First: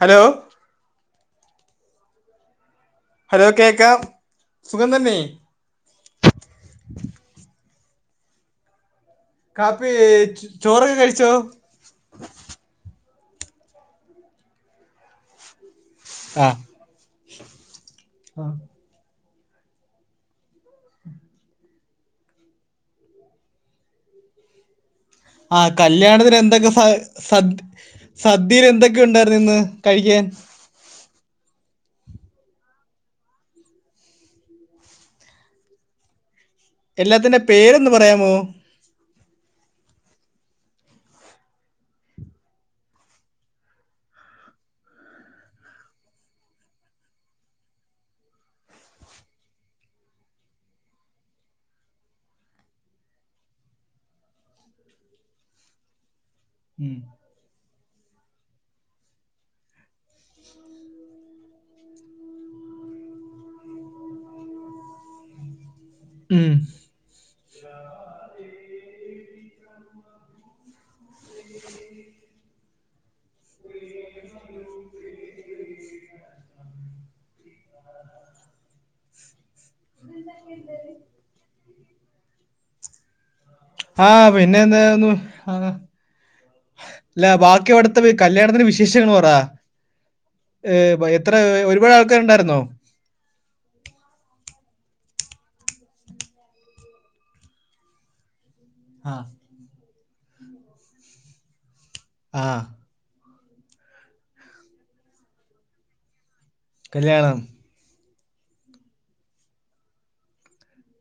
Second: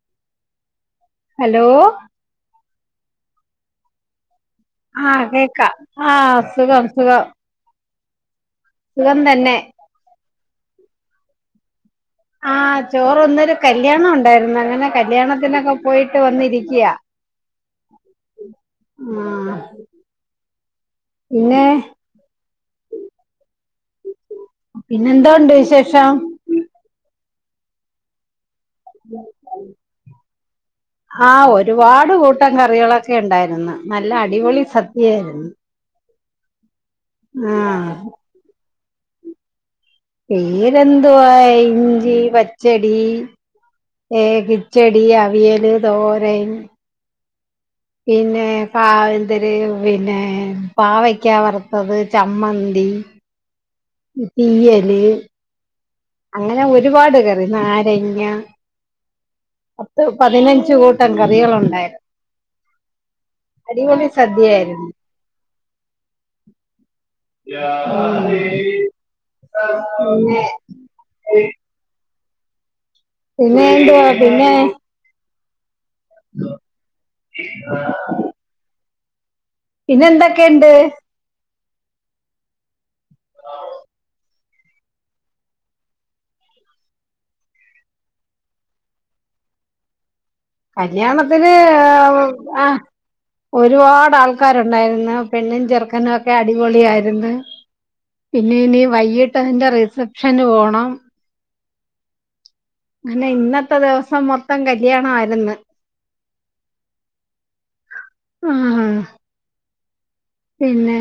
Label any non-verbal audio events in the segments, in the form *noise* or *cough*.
Hello hello hello കേക്കാം സുഖം തന്നെ ആഹ് കേക്കാം ആഹ് സുഖം സുഖം സുഖം തന്നെ. വേ ചോറൊക്കെ കഴിച്ചോ ആഹ് ചോർന്നൊരൂ കല്യാണം ഉണ്ടായിരുന്നു അങ്ങനെ കല്യാണത്തിനൊക്കെ പോയിട്ട് ആഹ് വന്നിരിക്യാ ആഹ് ആഹ് പിന്നെ പിന്നെ എന്തൊട് ആഹ് കല്യാണത്തിന് എന്തൊക്കെ സ സദ് സദ്യേൽ എന്തൊക്കെയുണ്ടായിരുന്നു ഇന്ന് കഴിക്കാൻ? ആഹ് ഒരുപാട് കൂട്ടം കറികളൊക്കെണ്ടായിരുന്ന് നല്ല അടിപൊളി സദ്യയാരുന്ന് എല്ലാത്തിന്റെ പേരൊന്ന് ആഹ് പറയാമോ? പേരെന്തുവാ ഇഞ്ചി പച്ചടി ഏ കിച്ചെടി അവിയല് തോരൻ പിന്നെ പ എന്തര് പിന്നെ പാവയ്ക്കാ വറുത്തത് ചമ്മന്തി. തീയല് അങ്ങനെ ഒരുപാട് കറി നാരങ്ങ പത്ത് പതിനഞ്ച് കൂട്ടം കറികളുണ്ടായിരുന്നു. അടിപൊളി സദ്യയായിരുന്നു. ഉം മ് പിന്നെ പിന്നെ എന്തുവാ പിന്നെ ആഹ് പിന്നെ എന്തൊക്കെയ്ണ്ട് ആഹ് പിന്നെ എന്തായ്രുന്നു ആഹ് ല്ല ബാക്കി അവിടുത്തെ കല്യാണത്തിന് വിശേഷങ്ങൾ പറാ കല്യാണത്തില് ഒരുപാട് ആൾക്കാരുണ്ടായിരുന്നോ ആഹ് ഒരുപാട് ആൾക്കാരുണ്ടായിരുന്ന് പെണ്ണും ചെറുക്കനും ഒക്കെ അടിപൊളിയായിരുന്ന് പിന്നെ ഇനി വൈകീട്ട് അതിന്റെ റിസപ്ഷന് പോണം. ആഹ് അനെ ഇന്നത്തെ ദിവസം മൊത്തം കല്യാണവായിരുന്ന്. കല്യാണം ആഹ് പിന്നെ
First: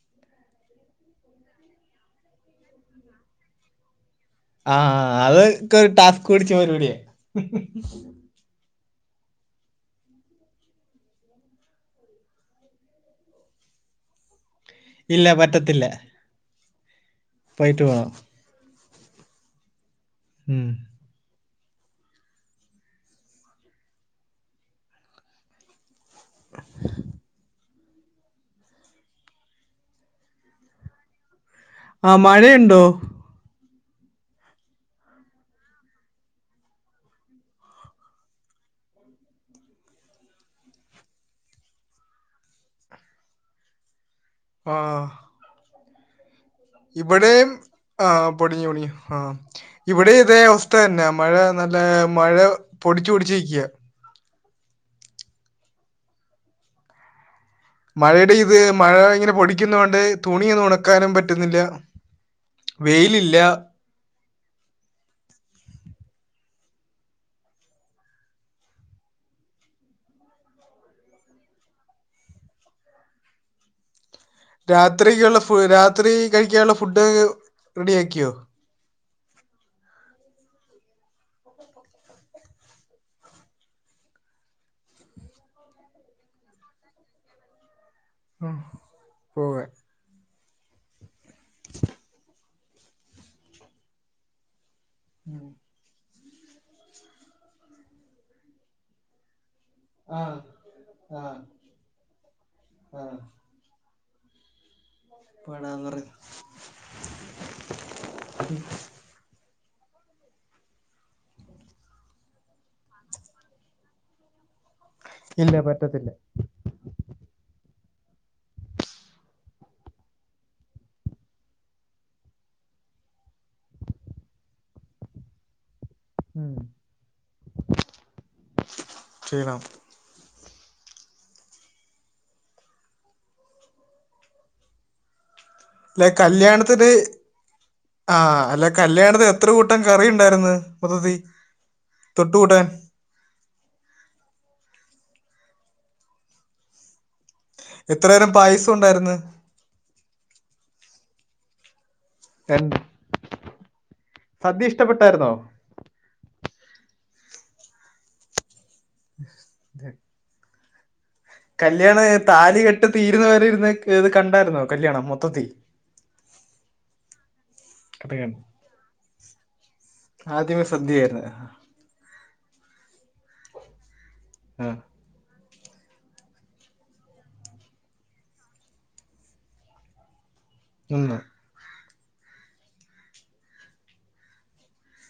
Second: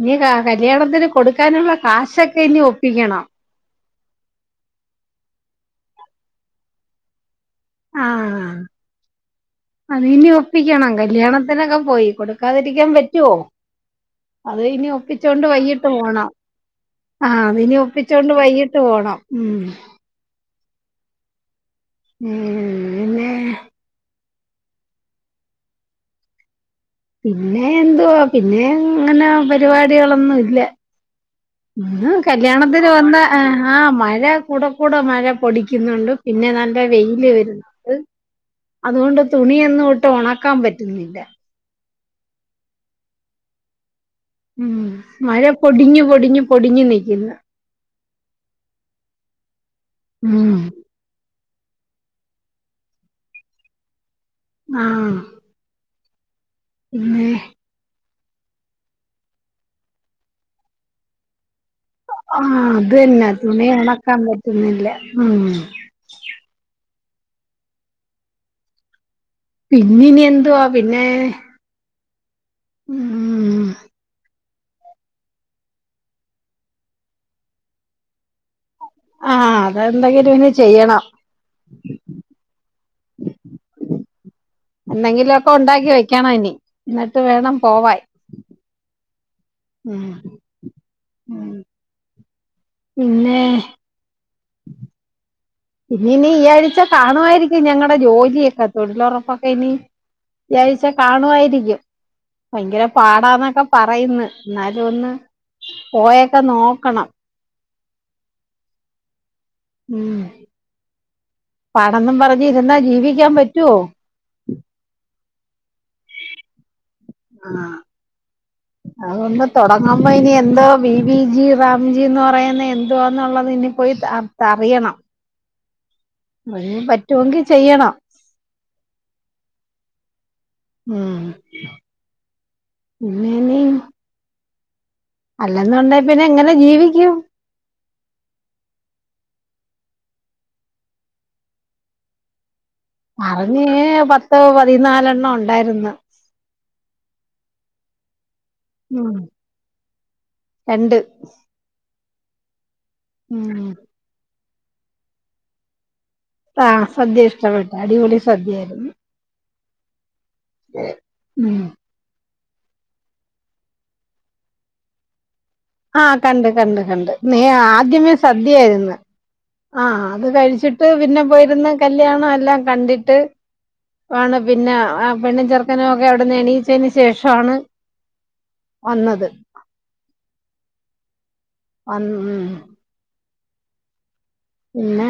ഇനി കാ കല്യാണത്തിന് കൊടുക്കാനുള്ള കാശൊക്കെ ഇനി ഒപ്പിക്കണം ആഹ് അതൊക്കേ ടാസ്ക് പിടിച്ച പരിപടിയ ആ അത് ഇനി ഒപ്പിക്കണം കല്യാണത്തിനൊക്കെ പോയി കൊടുക്കാതിരിക്കാൻ പറ്റുവോ? അത് ഇനി ഇല്ല ഒപ്പിച്ചൊണ്ട് വൈകിട്ട് പറ്റത്തില്ല പോണം ആഹ് ഇനി പോയിട്ട് വേണം ഒപ്പിച്ചൊണ്ട് വൈകിട്ട് പോണം ഉം ഉം മ് പിന്നെ പിന്നെ എന്തുവാ പിന്നെ അങ്ങനെ പരിപാടികളൊന്നും ഇല്ല മ് ആ മഴയുണ്ടോ കല്യാണത്തിന് വന്ന ആഹ് ഹാ മഴ കൂടെ കൂടെ മഴ പൊടിക്കുന്നുണ്ട് പിന്നെ നല്ല വെയില് വരുന്നു അതുകൊണ്ട് തുണിയൊന്നും ഇട്ട് ഒണക്കാൻ പറ്റുന്നില്ല ഉം ആ മഴ പൊടിഞ്ഞ് പൊടിഞ്ഞ് ഇവിടെയും ആഹ് പൊടിഞ്ഞ് പൊടിഞ്ഞ് ആഹ് ഇവിടെയും ഇതേ ഉം അവസ്ഥ തന്നെയ മഴ നല്ല മഴ പൊടിച്ചുപൊടിച്ച് നിക്ക്യാ ആഹ് പിന്നെ മഴയുടെ ഇത് മഴ ഇങ്ങനെ പൊടിക്കുന്നോണ്ട് തുണിയൊന്ന് ഉണക്കാനും പറ്റുന്നില്ല ആഹ് അത്ന്നെ വെയിലില്ല തുണി ഒണക്കാൻ പറ്റുന്നില്ല മ് പിന്ന ഇനി എന്തുവാ പിന്നെ ഉം രാത്രിക്കുള്ള ഫു രാത്രി കഴിക്കാനുള്ള ഫുഡ് റെഡിയാക്കിയോ ആഹ് അതെന്തെങ്കിലും ഇനി ചെയ്യണം എന്തെങ്കിലൊക്കെ ഉണ്ടാക്കി വെക്കണം ഇനി ഇന്നട്ട് വേണം പോവാൻ മ് പോവാൻ മ് ഉം പിന്നെ ഉം. പിന്നെ ഇനി ഈ ആഴ്ച കാണുവായിരിക്കും ഞങ്ങടെ ജോലിയൊക്കെ തൊഴിലൊറപ്പൊക്കെ ഇനി ആ ഒരാഴ്ച ആ കാണുവായിരിക്കും ഭയങ്കര ആ പാടാന്നൊക്കെ പറയുന്നു എന്നാലും ഒന്ന് പോടാന്ന് പറയും. പോയൊക്കെ നോക്കണം. *inaudible* ഉം പറന്നു ന പറഞ്ഞ് ഇരുന്നാ ജീവിക്കാൻ പറ്റുവോ ഇല്ല പറ്റത്തില്ല ആഹ *inaudible* അതൊന്ന് തൊടങ്ങുമ്പോ ഇനി എന്തോ ബി ബി ജി റാംജിന്ന് പറയുന്നത് എന്തോന്നുള്ളത് ഇനി പോയി സ തറിയണം മ് പറ്റോങ്കി ചെയ്യണം ചെയണോ ഉം പിന്നെ ഇനി അല്ലെന്നുണ്ടെങ്കി അല്ല പിന്നെ എങ്ങനെ ജീവിക്കും ആഹ അല്ല കല്യാണത്തിനെത്ര കൂട്ടം കറി ഇണ്ടായിരുന്ന് മൊത്തത്തി തൊട്ട്കൂട്ടാൻ അറിഞ്ഞു പത്ത് പതിനാലെണ്ണം ഉണ്ടായിരുന്നു എത്ര തരം പായസം ഉണ്ടായിരുന്നു മ്മ് രണ്ട് രണ്ട് ഉം സദ്യ ഇഷ്ടപ്പെട്ടായിരുന്നോ? ആഹ സദ്യ ഇഷ്ടപ്പെട്ട് അടിപൊളി സദ്യായിയിരുന്നു. *unintelligible* *unintelligible* കല്യാണം താലി കെട്ട് തീരുന്ന വരെ ഇരുന്ന് കണ്ടായിരുന്നോ കല്യാണം മൊത്തത്തിൽ ആഹ കണ്ട് കണ്ട് കണ്ട് നീ ആദ്യമേ കണ്ട് കണ്ട് സദ്യയായിരുന്നു ആഹ അത് ആദ്യമേ കഴിച്ചിട്ട് സദ്യയായിരുന്നു പിന്നെ ആഹ് പോയിരുന്ന് കല്യാണം എല്ലാം കണ്ടിട്ട് ആണ് പിന്നെ ആ പെണ്ണും ഗർ ക്കനുംഒക്കെ അവിടെന്ന് എണീയിച്ചതിന് ശേഷാണ് വന്നത് മ്മ് ന്ന് അൻമ്മ് പിന്നെ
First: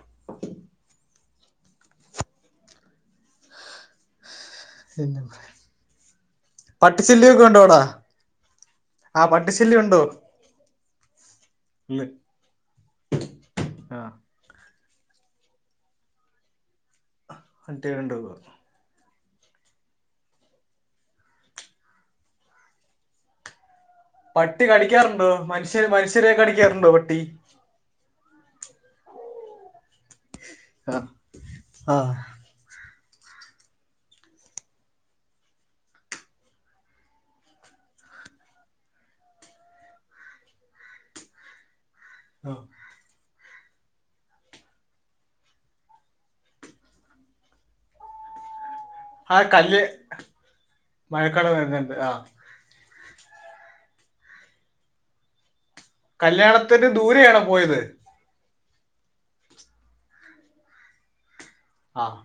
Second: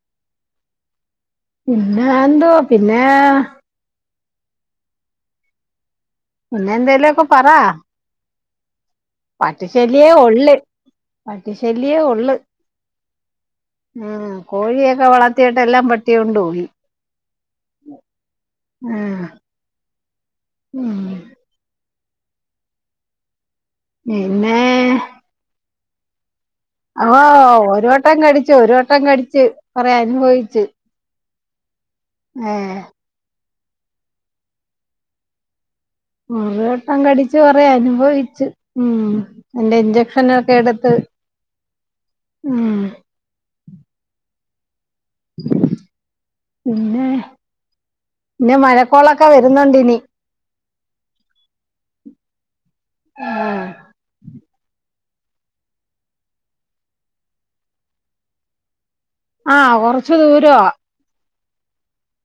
*unintelligible* പിന്നെ എന്തൊ പിന്നേ പിന്നെ *inaudible* എന്തേലുമൊക്കെ പട്ടിച്ചല്ലയൊക്കെ പറ ഉണ്ടോ അവിടാ പട്ടിശല്യേ ഒള്ള് പട്ടിശല്ലിയേ ഇല്ല ഒള്ള് ആഹ് മ്മ് കോഴിയൊക്കെ വളർത്തിയിട്ട് എല്ലാം പട്ടികൊണ്ട് പോയി പട്ടി കൊണ്ടോവൊ ആഹ ഉം പിന്നെ പട്ടി കടിക്കാറുണ്ടോ മനുഷ്യൻ മനുഷ്യരെ കടിക്കാറുണ്ടോ പട്ടി ആഹ ഒരു വട്ടം വട്ടം കടിച്ച് ഒരു വട്ടം കടിച്ച് കൊറേ അനുഭവിച്ച് അ ആഹ ഏ ഒരു വട്ടം കടിച്ച് കൊറേ അനുഭവിച്ച് ഉം അയ്ൻ്റെ ഇഞ്ചക്ഷനൊക്കെ എടുത്ത് ആഹ ഉം പിന്നേ പിന്നെ മഴക്കോളൊക്കെ വരുന്നുണ്ടിനി മഴക്കാള് വരുന്നുണ്ട് ആഹ് ആഹ് കല്യാണത്തിന് ദൂരെയാണോ പോയത്? ആഹ് കൊറച്ച് ദൂരവാ ആഹ്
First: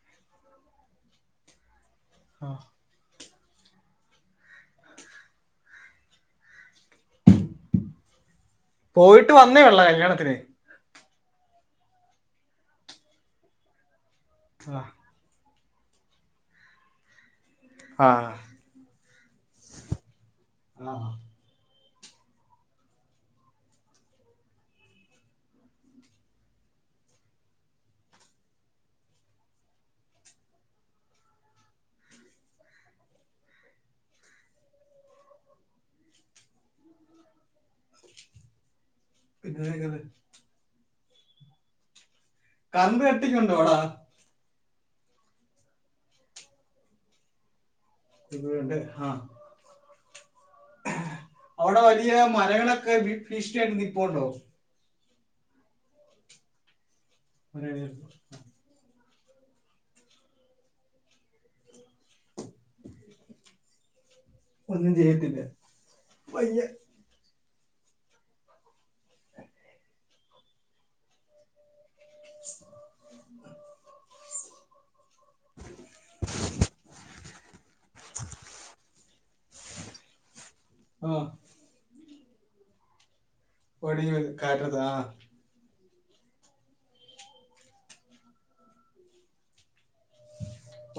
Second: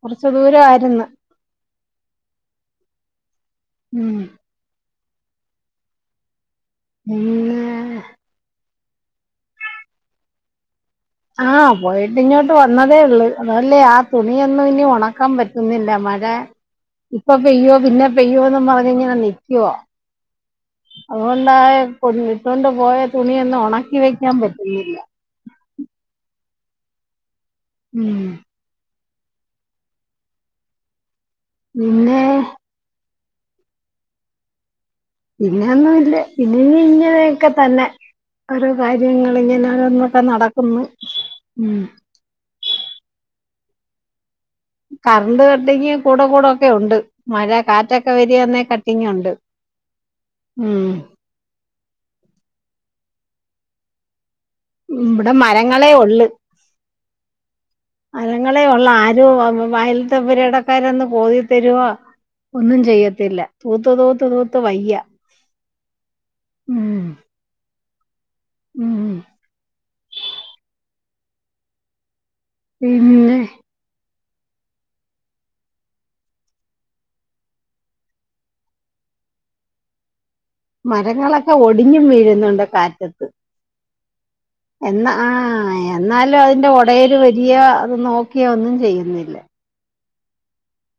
കൊറച്ച് ദൂരവായിരുന്ന്. ആഹ് ഉം പിന്നെ *unintelligible* പോയിട്ട് വന്നേയൊള്ളോ കല്യാണത്തിന്. ആഹ് പോയിട്ട് ഇങ്ങ്യോട്ട് വന്നതേ ഉള്ളു അതല്ലേ ആ തുണിയൊന്നും ആ ഇനി ഒണ ക്കാൻ പറ്റുന്നില്ല മഴ ഇപ്പം പെയ്യോ പിന്നെ ആ പെയ്യോന്നും പറഞ്ഞിങ്ങനെ നി ക്കുവാ. ആ അതോൺ ണ്ടായ ഇട്ടോണ്ട് പോയ തുണിയൊന്നും ഒണക്കി വെക്കാൻ പറ്റുന്നില്ല. ഉം പിന്നെ പിന്നൊന്നും ഇല്ല ഇനിയി ങ്ങനെയൊക്കെ തന്നെ ഓരോ പിന്നെ ഇത് കാര്യങ്ങളിങ്ങനെയോരോന്നൊക്കെ നടക്കുന്ന്. ഉം കറണ്ട് കട്ടിങ്ങ്യുണ്ടൊവട? കറണ്ട് കട്ടിങ്ങ് കൂടെ കൂടെ ഒക്കെ ഉണ്ട് മഴ കാറ്റൊക്കെ വരാന്നേ ഉണ്ട് ആ കട്ടിങ്ങ്യുണ്ട്. ഉം അവിടെ വലിയ മലകളൊക്കെ ഭി ഭീഷണിയായിട്ട് നിപ്പോണ്ടോ? ഉം ഇബടെ മരങ്ങളേ ഒള്ള്. *unintelligible* ങ്ങളെ ഒള്ള്. ആരും വ വ വ വയല്ത്തെ പെരിയിടക്കാരൊന്ന് പോയി തരുവോ ഒന്നും ചെയ്യത്തില്ല തൂത്ത് തൂത്ത് തൂത്ത് ഒന്നും വയ്യ. ചെയ്യത്തില്ല വയ്യ ഉം ഉം *inaudible* പിന്നെ *inaudible* *inaudible* ആ മരങ്ങളൊക്കെ ഒടിഞ്ഞും വീഴുന്നുണ്ട് കാറ്റത്ത്. ഒടിഞ്ഞ് വീഴും കാറ്റത്ത് ആഹ് എന്നാ ആ എന്നാലും അതിന്റെ ഉടയര് വരിയോ അത് നോക്കിയോ ഒന്നും ചെയ്യുന്നില്ല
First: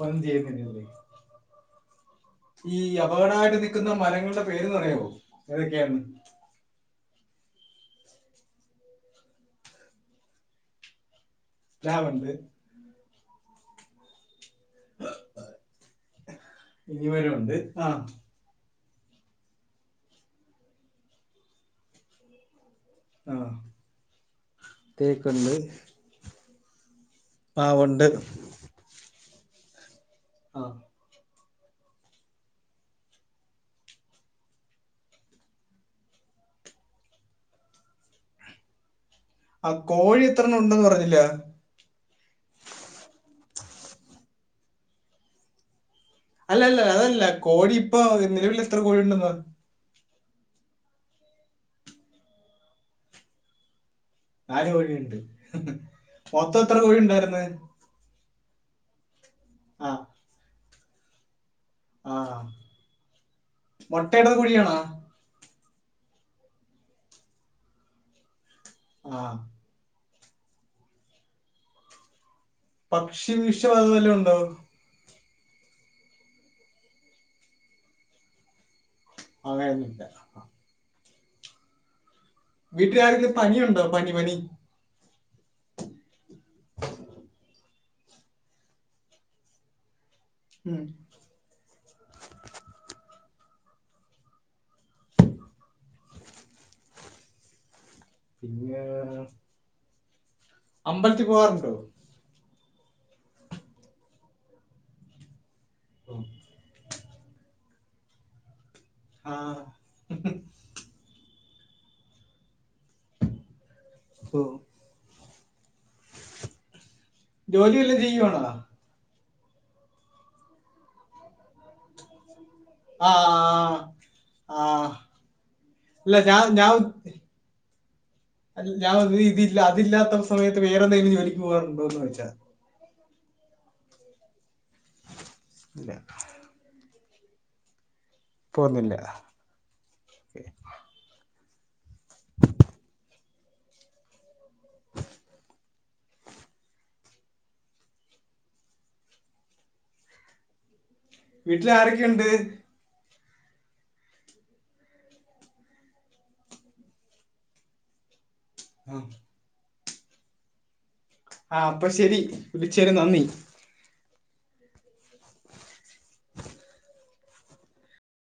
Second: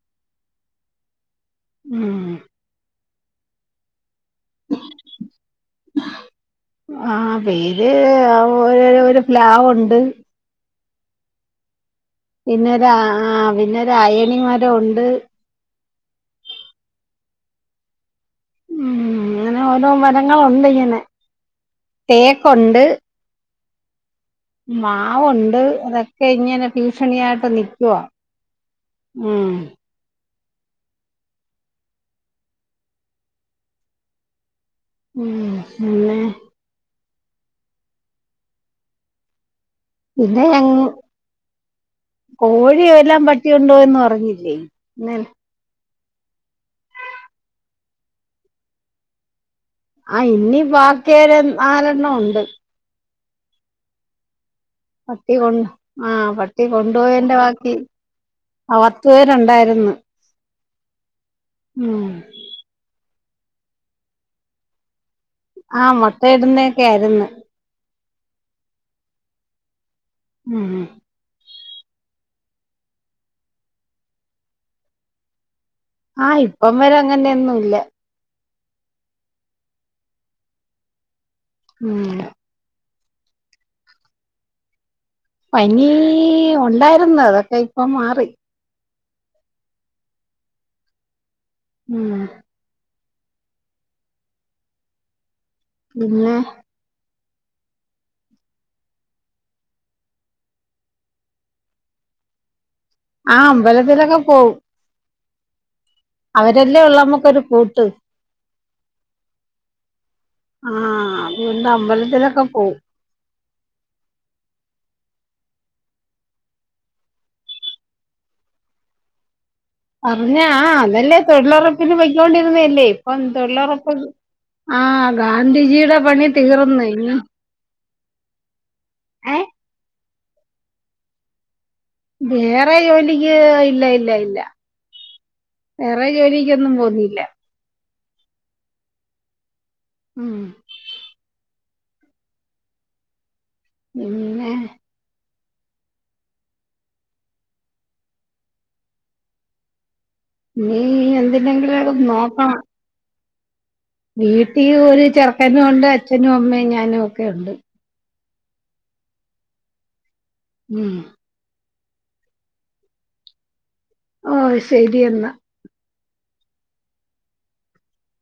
ഒഹ് അ ഒന്നും ചെയ്യത്തില്ലയോ ഉവ്വേ ആഹ് ഹാ ഈ അപകടമായിട്ട് നിക്കുന്ന മരങ്ങളുടെ പേരൊന്ന് പറയാവോ ഏതൊക്കെയാണ് ന്ന്? ആഹ് പേര് അ ഒരു ഒരു ഒരു പ്‌ലാവുണ്ട്. പ്ലാവുണ്ട് പിന്നൊരാ ആ പിന്നൊരു അയണിമരമുണ്ട്. ഇനി മരമുണ്ട് ആഹ് ഉം അങ്ങനെ ഓരോ മരങ്ങളുണ്ട് ഇങ്ങനെ. തേക്കുണ്ട് ആ തേക്കുണ്ട് മാവുണ്ട് അതൊക്കെ ഇങ്ങനെ ഭീഷണിയായി ട്ട് നിക്കുവാ മാവുണ്ട് ഉം ആഹ് ഉം പിന്നെ ആ കോഴി പിന്നെ എത്രണം ഉണ്ടന്ന് പറഞ്ഞില്ല. കോഴിയെ എല്ലാം പട്ടിയുണ്ടോയി എന്ന് പറഞ്ഞില്ലേ പിന്നെ എന്നാ അല്ലല്ല അതല്ല കോഴി ഇപ്പോ നിലവില് എത്ര കോഴിയുണ്ടെന്ന് പ ആ ഇനി ബാക്കാക്കിയ ഏഴ നാലണ്ണമുണ്ട് നാല് കോഴിയുണ്ട് പട്ടി കൊണ്ട് ആ മൊത്തം എത്ര കോഴി ഉണ്ടായിന്ന് അത്തവേരുണ്ടായിരുന്നു ആഹ് ആഹ മുട്ടയുടെത് കുഴിയണാ ആഹ മുട്ടയിടുന്നൊക്കെ ആയിരുന്നു ആഹ് ഉം ഭക്ഷവിഷ പതതെല്ലാം ഉണ്ടോ ആഹ് ഇപ്പം വരെ അങ്ങനെയൊന്നും ഇല്ല അതെയന്നണ്ട് ഉം വീട്ടിൽ ആർക്കും പനിയുണ്ടോ പനി പനി പനി ഉണ്ടായിരുന്നു അതൊക്കെ ഇപ്പൊ മാറി ഉം ഉം പിന്നെ പിന്നെ അമ്പലത്തിൽ പോകറുണ്ടോ ആ അമ്പലത്തിലൊക്കെ പോവും ഓ അവരെല്ലേ ഉള്ള നമുക്കൊരു കൂട്ട് ആഹ ആഹ് അതുകൊണ്ട് അമ്പലത്തിലൊക്കെ പോകവും ഹോ ജോലിവല്ലോ ചെയ്യുവാണോ? പറഞ്ഞാ ആ അതന്നെ തൊഴിലുറപ്പിന് പോയ്ക്കോണ്ടിരുന്നല്ലേ ഇപ്പം ആഹ് തൊഴിലുറപ്പ് ആഹ് ആഹ ഗാന്ധിജിയുടെ പണി ഞാൻ ഞാൻ തീർന്ന് ഇനി അല്ല ഞാൻ ഏ ഇതില്ല അതില്ലാത്ത സമയത്ത് വേറെ എന്തെങ്കിലും ജോലിക്ക് പോകാറുണ്ടോ എന്ന് പറ വേറെ ജോലിക്ക് ഇല്ല ഇല്ല ഇല്ല ഇല്ല വേറെ ജോലിക്കൊന്നും പോന്നില്ല. പോകുന്നില്ല. ഉം ഉം *inaudible* ഇനി വീട്ടിൽ എന്തിനെങ്കിലുംക്കെ ആരൊക്കെയുണ്ട് നോക്കണം. വീട്ടിൽ ഒരു ചെറുക്കനും ഉണ്ട് അച്ഛനും അമ്മയും ഞാനും ഒക്കെ ഉണ്ട്. ഒക്കെ ഉം ആ അപ്പൊ ശെരി വിളിച്ചേന് നന്ദി. ഓ ശരിയെന്നാ